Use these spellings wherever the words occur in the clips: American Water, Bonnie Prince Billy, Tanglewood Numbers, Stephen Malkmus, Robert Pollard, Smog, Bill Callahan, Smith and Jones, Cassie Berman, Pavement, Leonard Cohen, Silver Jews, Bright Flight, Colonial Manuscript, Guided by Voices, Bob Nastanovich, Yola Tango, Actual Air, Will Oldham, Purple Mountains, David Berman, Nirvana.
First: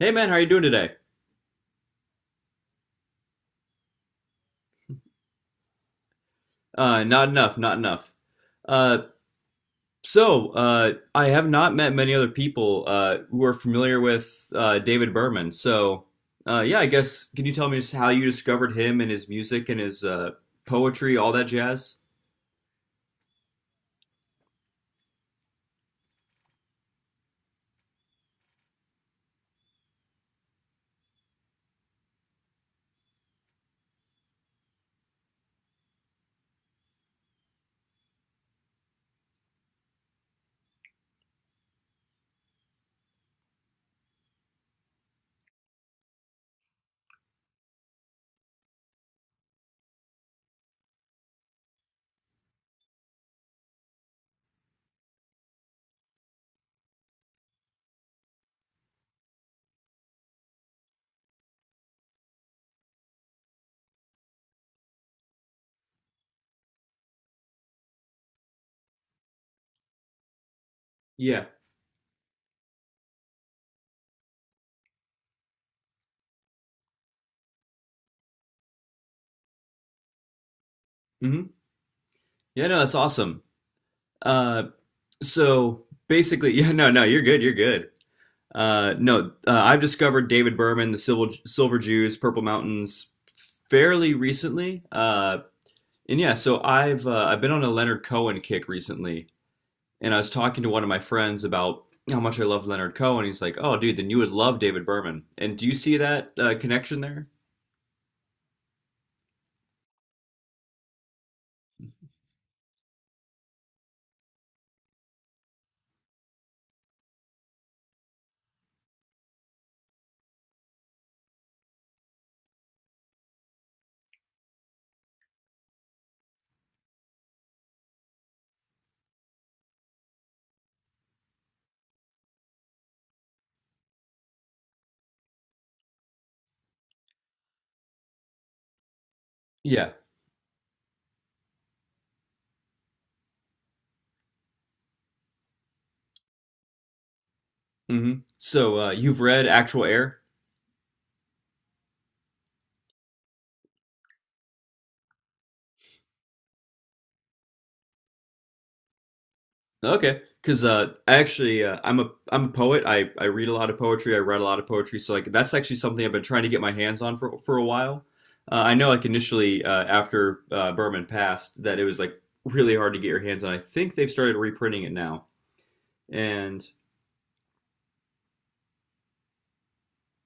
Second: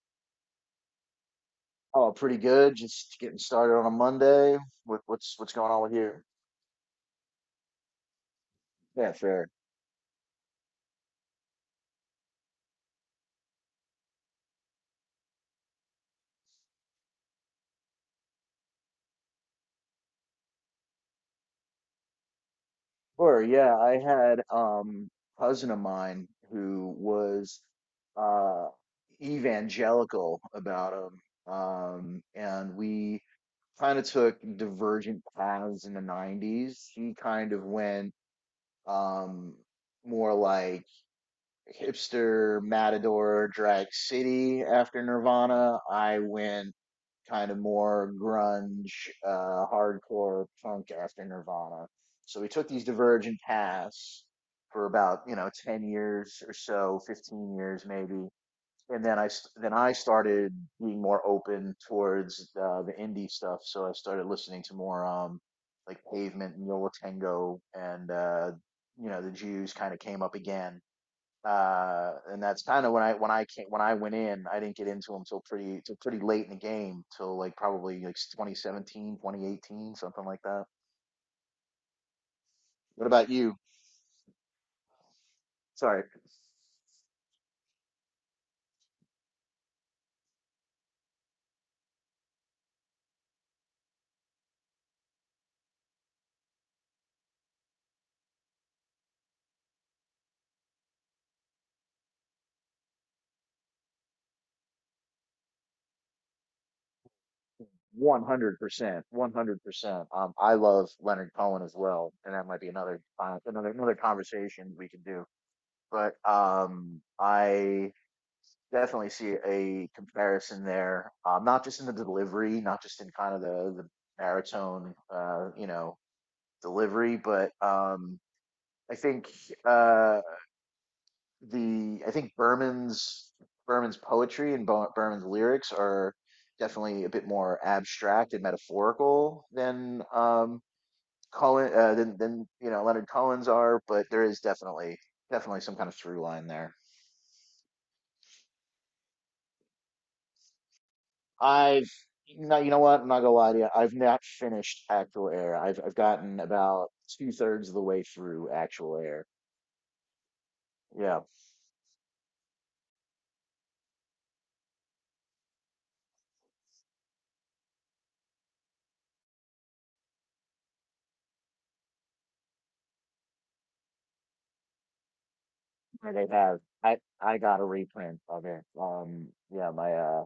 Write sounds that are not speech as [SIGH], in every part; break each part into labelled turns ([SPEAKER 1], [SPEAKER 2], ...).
[SPEAKER 1] Hey man, how are you doing today?
[SPEAKER 2] Oh, pretty good. Just getting started on a Monday. With what's going on with you?
[SPEAKER 1] Not enough, not enough. Uh,
[SPEAKER 2] Yeah, fair.
[SPEAKER 1] I have not met many other people who are familiar with David Berman. Yeah, I guess, can you tell me just how you discovered him and his music and his poetry, all that jazz?
[SPEAKER 2] Sure. Yeah, I had cousin of mine who was uh evangelical about him, and we kind of took divergent paths in the 90s. He kind of went um more like hipster matador drag city after Nirvana. I went kind of more grunge, hardcore punk after Nirvana. So we took these divergent paths for about, you know, 10 years or so, 15 years maybe. And then then I started being more open towards the indie stuff. So I started listening to more like Pavement and Yola Tango and you know the Jews kind of came up again,
[SPEAKER 1] Yeah.
[SPEAKER 2] and that's kind of when I went in, I didn't get into him till pretty late in the game, till like probably like 2017, 2018, something like that.
[SPEAKER 1] hmm Yeah, no, that's
[SPEAKER 2] What about
[SPEAKER 1] awesome.
[SPEAKER 2] you?
[SPEAKER 1] Uh, so
[SPEAKER 2] Sorry.
[SPEAKER 1] basically, [LAUGHS] yeah, no, no, you're good, you're good. No, I've discovered David Berman, the Silver Jews, Purple Mountains, fairly recently. And yeah, so I've been on a Leonard Cohen kick recently, and I was talking to one of my friends about how much I love Leonard Cohen. He's like, "Oh, dude, then you would love David Berman." And do you see that connection there?
[SPEAKER 2] 100%, 100%. I love Leonard Cohen as well, and that might be another another conversation we could do. But I definitely see a comparison there, not just in the delivery, not just in kind of the baritone, you know, delivery, but I think uh, the I think Berman's Berman's poetry and Berman's lyrics are definitely a bit more abstract and metaphorical
[SPEAKER 1] Yeah.
[SPEAKER 2] than Cohen, than you know Leonard Cohen's are, but there is definitely some kind of through line there.
[SPEAKER 1] So you've read Actual Air?
[SPEAKER 2] I've no, you know what? I'm not gonna lie to you. I've not finished Actual Air. I've gotten about two-thirds of the way through Actual Air.
[SPEAKER 1] Okay, because
[SPEAKER 2] Yeah.
[SPEAKER 1] I'm a poet. I read a lot of poetry. I write a lot of poetry. So like that's actually something I've been trying to get my hands on for a while. I know, like, initially after Berman passed, that it was like really hard to get your hands on. I think they've started reprinting it now.
[SPEAKER 2] Sure they have.
[SPEAKER 1] And
[SPEAKER 2] I got a reprint of it. Yeah, my uh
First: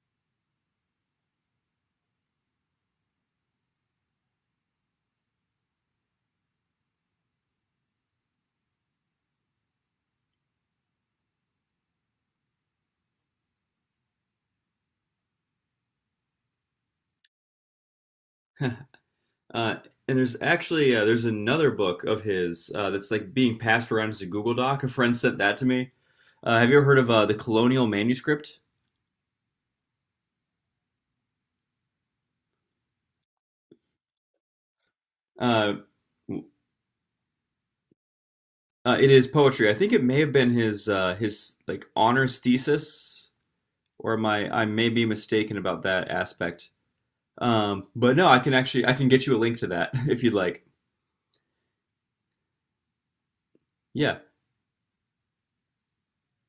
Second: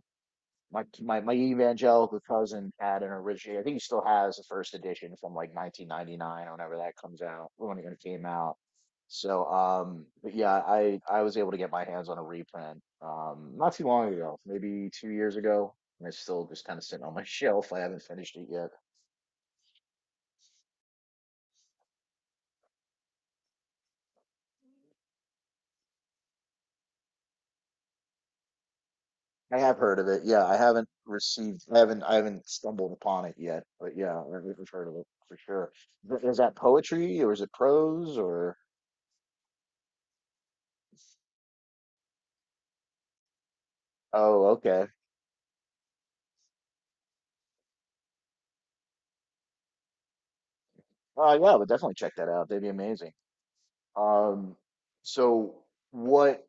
[SPEAKER 2] my my my evangelical cousin had an original. I think he still has the first edition from like 1999, or whenever that comes out, when it came out. So but yeah, I was able to get my hands on a reprint not too long ago, maybe 2 years ago, and it's still just kind of sitting on my [LAUGHS] shelf. I haven't finished it yet.
[SPEAKER 1] uh, and there's actually there's another book of his that's like being passed around as a Google Doc. A friend sent that to me. Have you ever heard of the Colonial Manuscript?
[SPEAKER 2] I have heard of it. Yeah, I haven't received, I haven't stumbled upon it yet, but yeah, I've heard of it for sure.
[SPEAKER 1] Uh,
[SPEAKER 2] Is that poetry or is it prose or?
[SPEAKER 1] It is poetry. I think it may have been his like honors thesis, or
[SPEAKER 2] Oh,
[SPEAKER 1] my I
[SPEAKER 2] okay.
[SPEAKER 1] may be mistaken about that aspect. But no, I can get you a link to that [LAUGHS] if you'd like.
[SPEAKER 2] Oh, yeah, but definitely check that out. They'd be amazing.
[SPEAKER 1] Yeah.
[SPEAKER 2] Um, so what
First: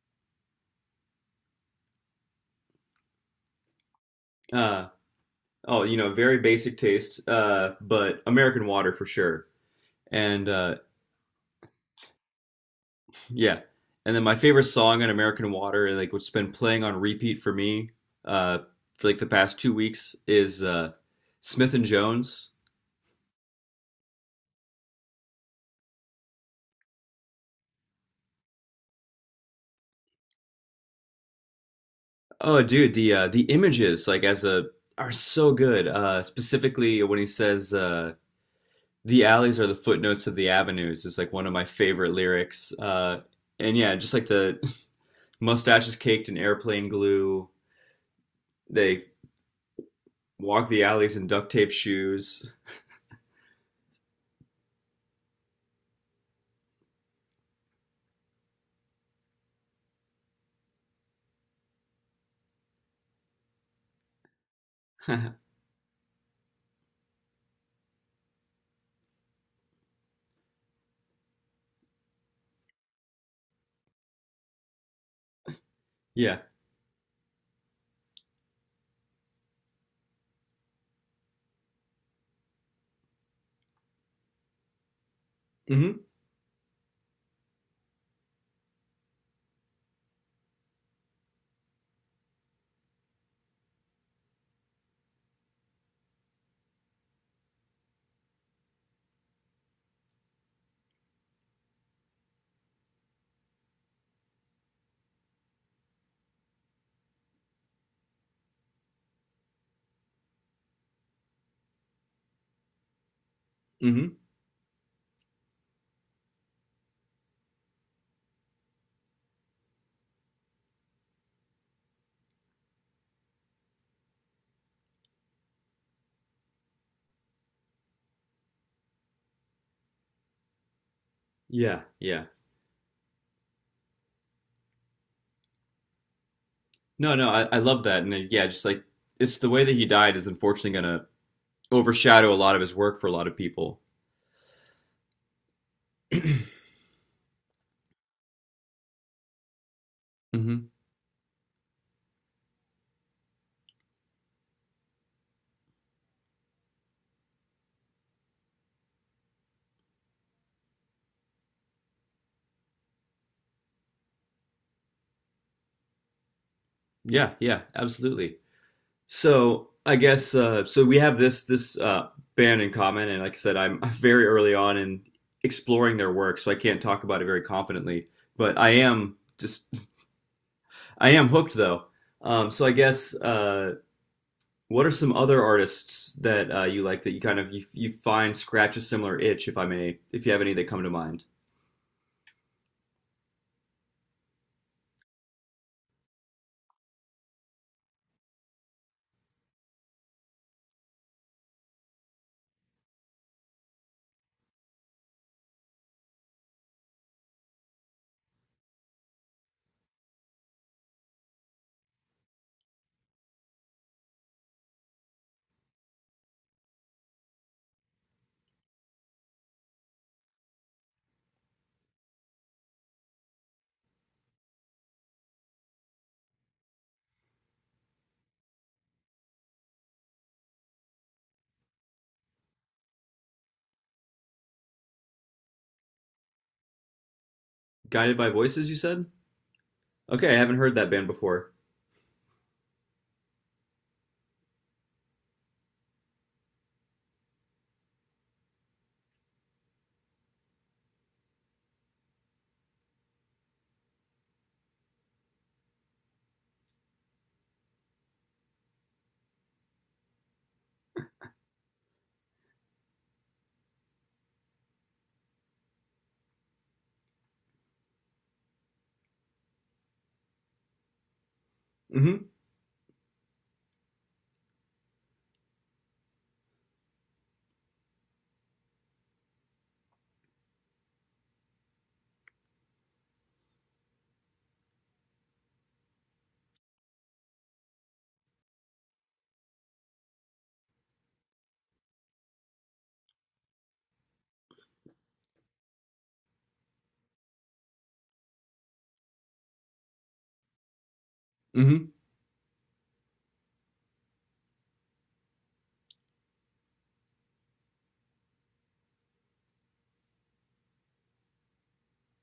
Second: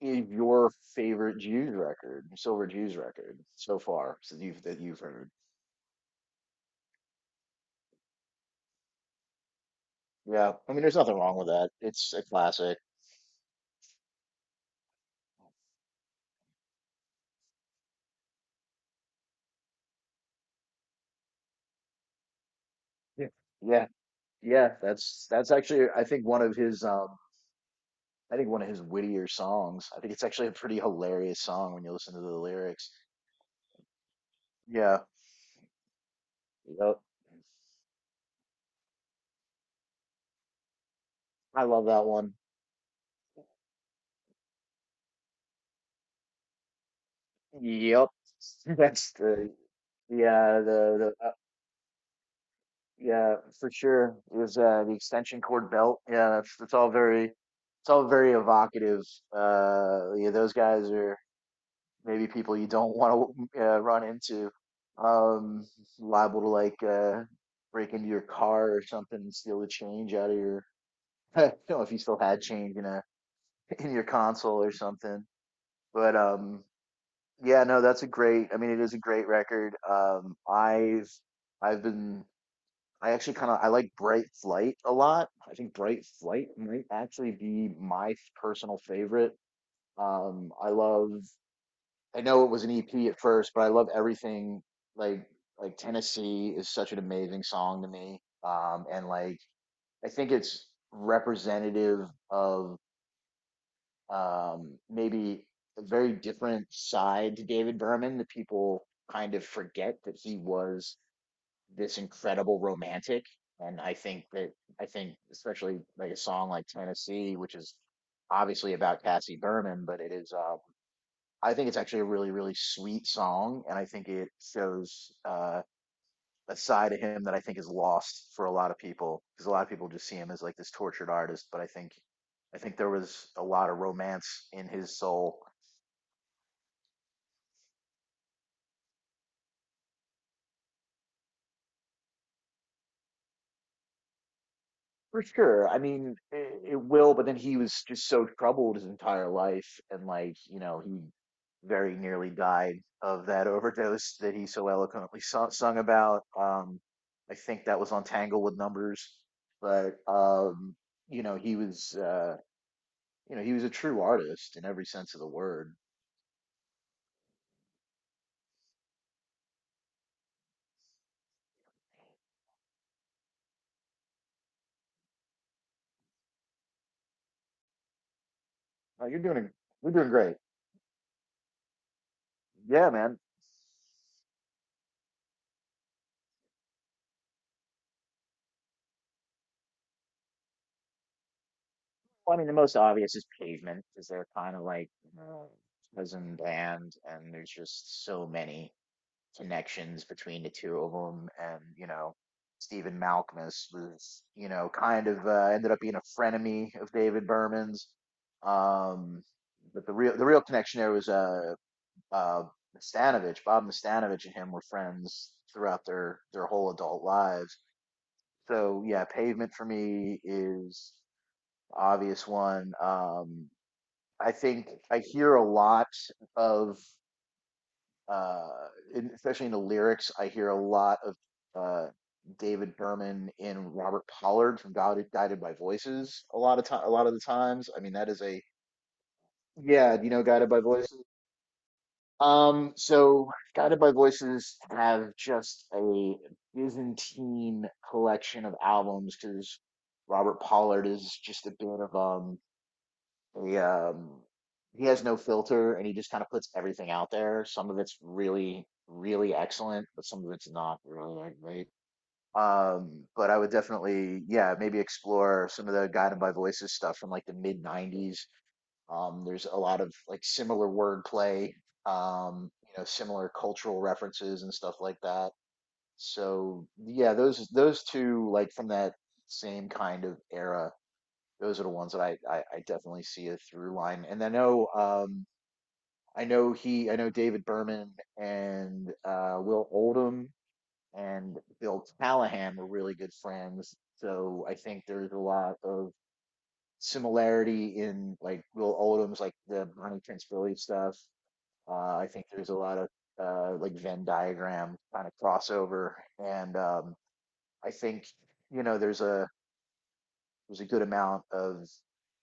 [SPEAKER 2] is your favorite Silver Jews record so far since you've that
[SPEAKER 1] Uh,
[SPEAKER 2] you've heard?
[SPEAKER 1] oh, you know, very basic taste, but American Water for sure. And
[SPEAKER 2] Yeah, I mean, there's nothing wrong with that. It's a classic.
[SPEAKER 1] yeah, and then my favorite song on American Water, like what's been playing on repeat for me, uh, for like the past 2 weeks, is Smith and Jones.
[SPEAKER 2] Yeah. Yeah, yeah, that's actually I think one of his I think one of his wittier songs. I think it's actually a pretty hilarious song when you listen to the
[SPEAKER 1] Oh,
[SPEAKER 2] lyrics.
[SPEAKER 1] dude, the images like as a
[SPEAKER 2] Yeah.
[SPEAKER 1] are so good.
[SPEAKER 2] Yep.
[SPEAKER 1] Specifically when he says, the alleys are the footnotes of the avenues, is like one of
[SPEAKER 2] I
[SPEAKER 1] my
[SPEAKER 2] love that
[SPEAKER 1] favorite
[SPEAKER 2] one.
[SPEAKER 1] lyrics. And yeah, just like the [LAUGHS] mustaches caked in airplane glue.
[SPEAKER 2] Yep. [LAUGHS]
[SPEAKER 1] They
[SPEAKER 2] That's the yeah
[SPEAKER 1] walk the alleys in
[SPEAKER 2] the
[SPEAKER 1] duct tape shoes.
[SPEAKER 2] Yeah for sure. It was the extension cord belt. Yeah, that's all very it's all very evocative. Yeah, those guys are maybe people you don't want to run into.
[SPEAKER 1] [LAUGHS]
[SPEAKER 2] Um, liable to like break into your car or something and steal the change out of your [LAUGHS] I don't know if you still had change in a [LAUGHS] in your console or something. But
[SPEAKER 1] Yeah.
[SPEAKER 2] yeah, no, that's a great I mean it is a great record. I've been I actually kind of I like Bright Flight a lot. I think
[SPEAKER 1] Mm-hmm.
[SPEAKER 2] Bright Flight might actually be my personal favorite. I love I know it was an EP at first, but I love everything like like Tennessee is such an amazing song to me. And like I think it's representative of maybe a very different side to David Berman that people kind of forget that he was this incredible romantic. And
[SPEAKER 1] Mm-hmm.
[SPEAKER 2] I think especially like a song like Tennessee, which is obviously about Cassie Berman, but it is I think it's actually a really sweet song, and I think it shows a side of him that I think is lost for a lot of people because a lot of people just see him as like this tortured artist, but
[SPEAKER 1] Yeah. Yeah.
[SPEAKER 2] I think there was a lot of romance in his soul.
[SPEAKER 1] No, no, I love that. And yeah, just like it's the way that he died is unfortunately gonna overshadow a lot of his work for a lot of people.
[SPEAKER 2] For sure. I mean, it will, but then he was just so troubled his entire life, and like, you
[SPEAKER 1] hmm
[SPEAKER 2] know, he very nearly died of that [LAUGHS] overdose that he so eloquently sung about. I think that was on Tanglewood Numbers, but you know, you know, he was a true artist in every sense of the word.
[SPEAKER 1] Yeah, yeah, absolutely. So I guess, We have this band in common, and like I said, I'm [LAUGHS] very early on in exploring their work, so I can't talk about it very confidently. But
[SPEAKER 2] Oh, you're doing, you're doing great.
[SPEAKER 1] I am hooked though. Um, so I
[SPEAKER 2] Yeah,
[SPEAKER 1] guess
[SPEAKER 2] man.
[SPEAKER 1] uh, what are some other artists that you like, that you kind of you find scratch a similar itch, if I may, if you have any that come to mind?
[SPEAKER 2] Well, I mean, the most obvious is Pavement, because they're kind of like uh, cousin band, and there's just so many connections between the two of them. And, you know, Stephen Malkmus was, you know, kind of ended up being a frenemy of David Berman's. Um, but the real connection there was uh, Nastanovich. Bob Nastanovich and him were friends throughout their whole adult lives. So yeah, Pavement for me is obvious one. I think I hear a lot of uh, in, especially in the lyrics, I hear a lot of uh, David Berman and Robert Pollard from Guided by Voices. A lot of the times. I mean, that
[SPEAKER 1] Guided
[SPEAKER 2] is
[SPEAKER 1] by
[SPEAKER 2] a
[SPEAKER 1] Voices, you said?
[SPEAKER 2] yeah. Do you know
[SPEAKER 1] Okay, I
[SPEAKER 2] Guided
[SPEAKER 1] haven't
[SPEAKER 2] by
[SPEAKER 1] heard that
[SPEAKER 2] Voices?
[SPEAKER 1] band before.
[SPEAKER 2] So Guided by Voices have just a Byzantine collection of albums because Robert Pollard is just a bit of he um he has no filter and he just kind of puts everything out there. Some of it's really, really excellent, but some of it's not really that great. But I would definitely, yeah, maybe explore some of the Guided by Voices stuff from like the mid '90s. There's a lot of like similar wordplay,
[SPEAKER 1] hmm
[SPEAKER 2] you know, similar cultural references and stuff like that. So yeah, those two like from that same kind of era those are the ones that I definitely see a through line. And I know he I know David Berman and Will Oldham and Bill Callahan were really good friends. So I think there's a lot of similarity in like Will Oldham's like the Bonnie Prince Billy stuff.
[SPEAKER 1] hmm
[SPEAKER 2] I think there's a lot of like Venn diagram kind of crossover, and I think you know there's a was a good amount of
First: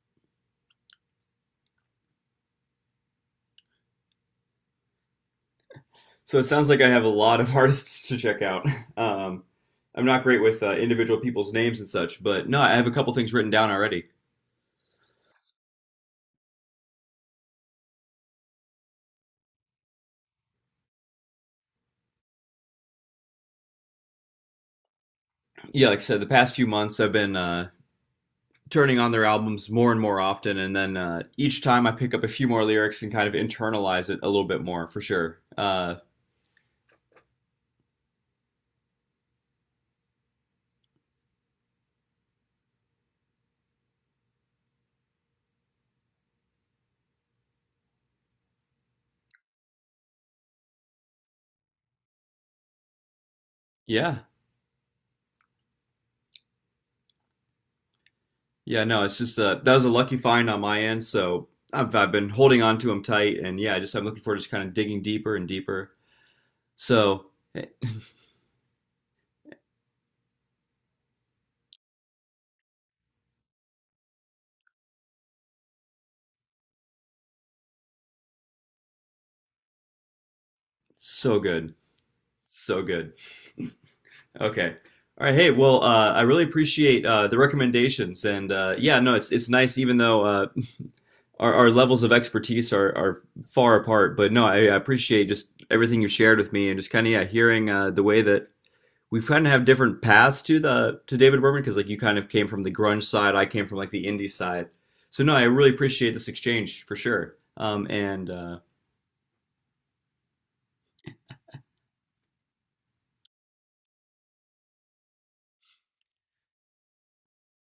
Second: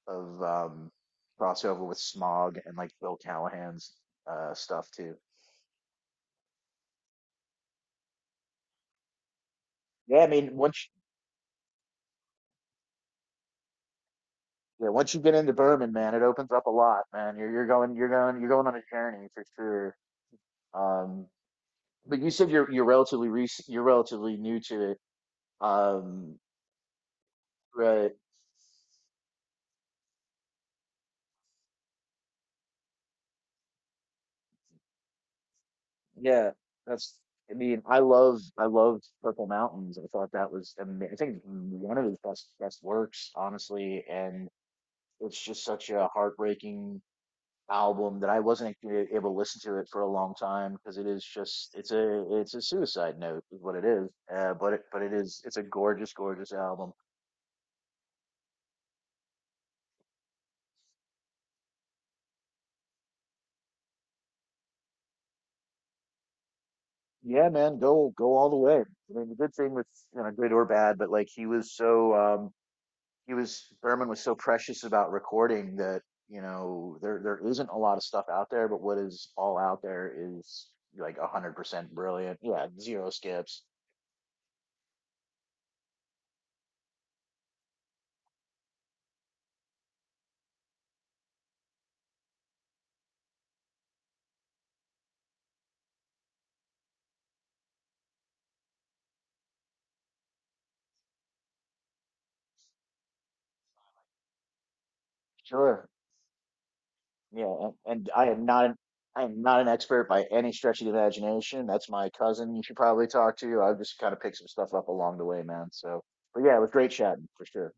[SPEAKER 2] of um, crossover with Smog and like Bill Callahan's stuff too.
[SPEAKER 1] So it sounds like I have a lot of [LAUGHS] artists to check out. [LAUGHS] Um, I'm
[SPEAKER 2] Yeah,
[SPEAKER 1] not
[SPEAKER 2] I
[SPEAKER 1] great
[SPEAKER 2] mean
[SPEAKER 1] with individual people's names and such, but no, I have a couple things written down already.
[SPEAKER 2] yeah, once you get into Berman, man, it opens up a lot, man. You're going you're going on a journey for sure. Um, but you said you're relatively recent, you're relatively new to it.
[SPEAKER 1] Yeah, like I said, the
[SPEAKER 2] Um,
[SPEAKER 1] past few months I've been
[SPEAKER 2] right?
[SPEAKER 1] turning on their albums more and more often, and then each time I pick up a few more lyrics and kind of internalize it a little bit more for sure.
[SPEAKER 2] Yeah, that's. I mean, I love I loved Purple Mountains. I thought that was ama- I think one of his best works, honestly. And it's just such a heartbreaking album that I wasn't actually able to listen to it for a long time because it is just it's a suicide note is what it is.
[SPEAKER 1] Yeah,
[SPEAKER 2] But it is it's a gorgeous album.
[SPEAKER 1] yeah, no, it's just that was a lucky find on my end, so I've been holding on to them tight, and yeah, I'm looking forward to just kind of digging deeper and deeper. So,
[SPEAKER 2] Yeah,
[SPEAKER 1] eh,
[SPEAKER 2] man, go all the way. I mean, the good thing with you know good or bad, but like he was so he was Berman was so precious about recording that you know there isn't a lot of stuff out there, but what is all out there is like a
[SPEAKER 1] so
[SPEAKER 2] hundred
[SPEAKER 1] good,
[SPEAKER 2] percent brilliant. Yeah,
[SPEAKER 1] so
[SPEAKER 2] zero
[SPEAKER 1] good.
[SPEAKER 2] skips.
[SPEAKER 1] Okay. All right, hey, well, I really appreciate the recommendations, and yeah, no, it's nice, even though our levels of expertise are far apart. But no, I appreciate just everything you shared with me, and just kind of yeah, hearing the way that we kind of have different paths to the to David Berman, because like you kind of came from the grunge side, I came from like the indie side. So no, I really
[SPEAKER 2] Sure.
[SPEAKER 1] appreciate this exchange for sure.
[SPEAKER 2] Yeah, and, and
[SPEAKER 1] And
[SPEAKER 2] I am not an expert by any stretch of the imagination. That's my cousin you should probably talk to. I've just kind of picked some stuff up along the way, man. So, but yeah, it was great chatting for sure.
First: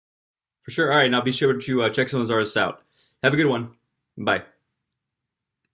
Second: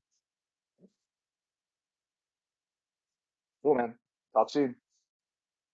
[SPEAKER 1] for sure, all right, now be sure to check some of those artists out. Have a good one.
[SPEAKER 2] Cool, man.
[SPEAKER 1] Bye.
[SPEAKER 2] Talk soon.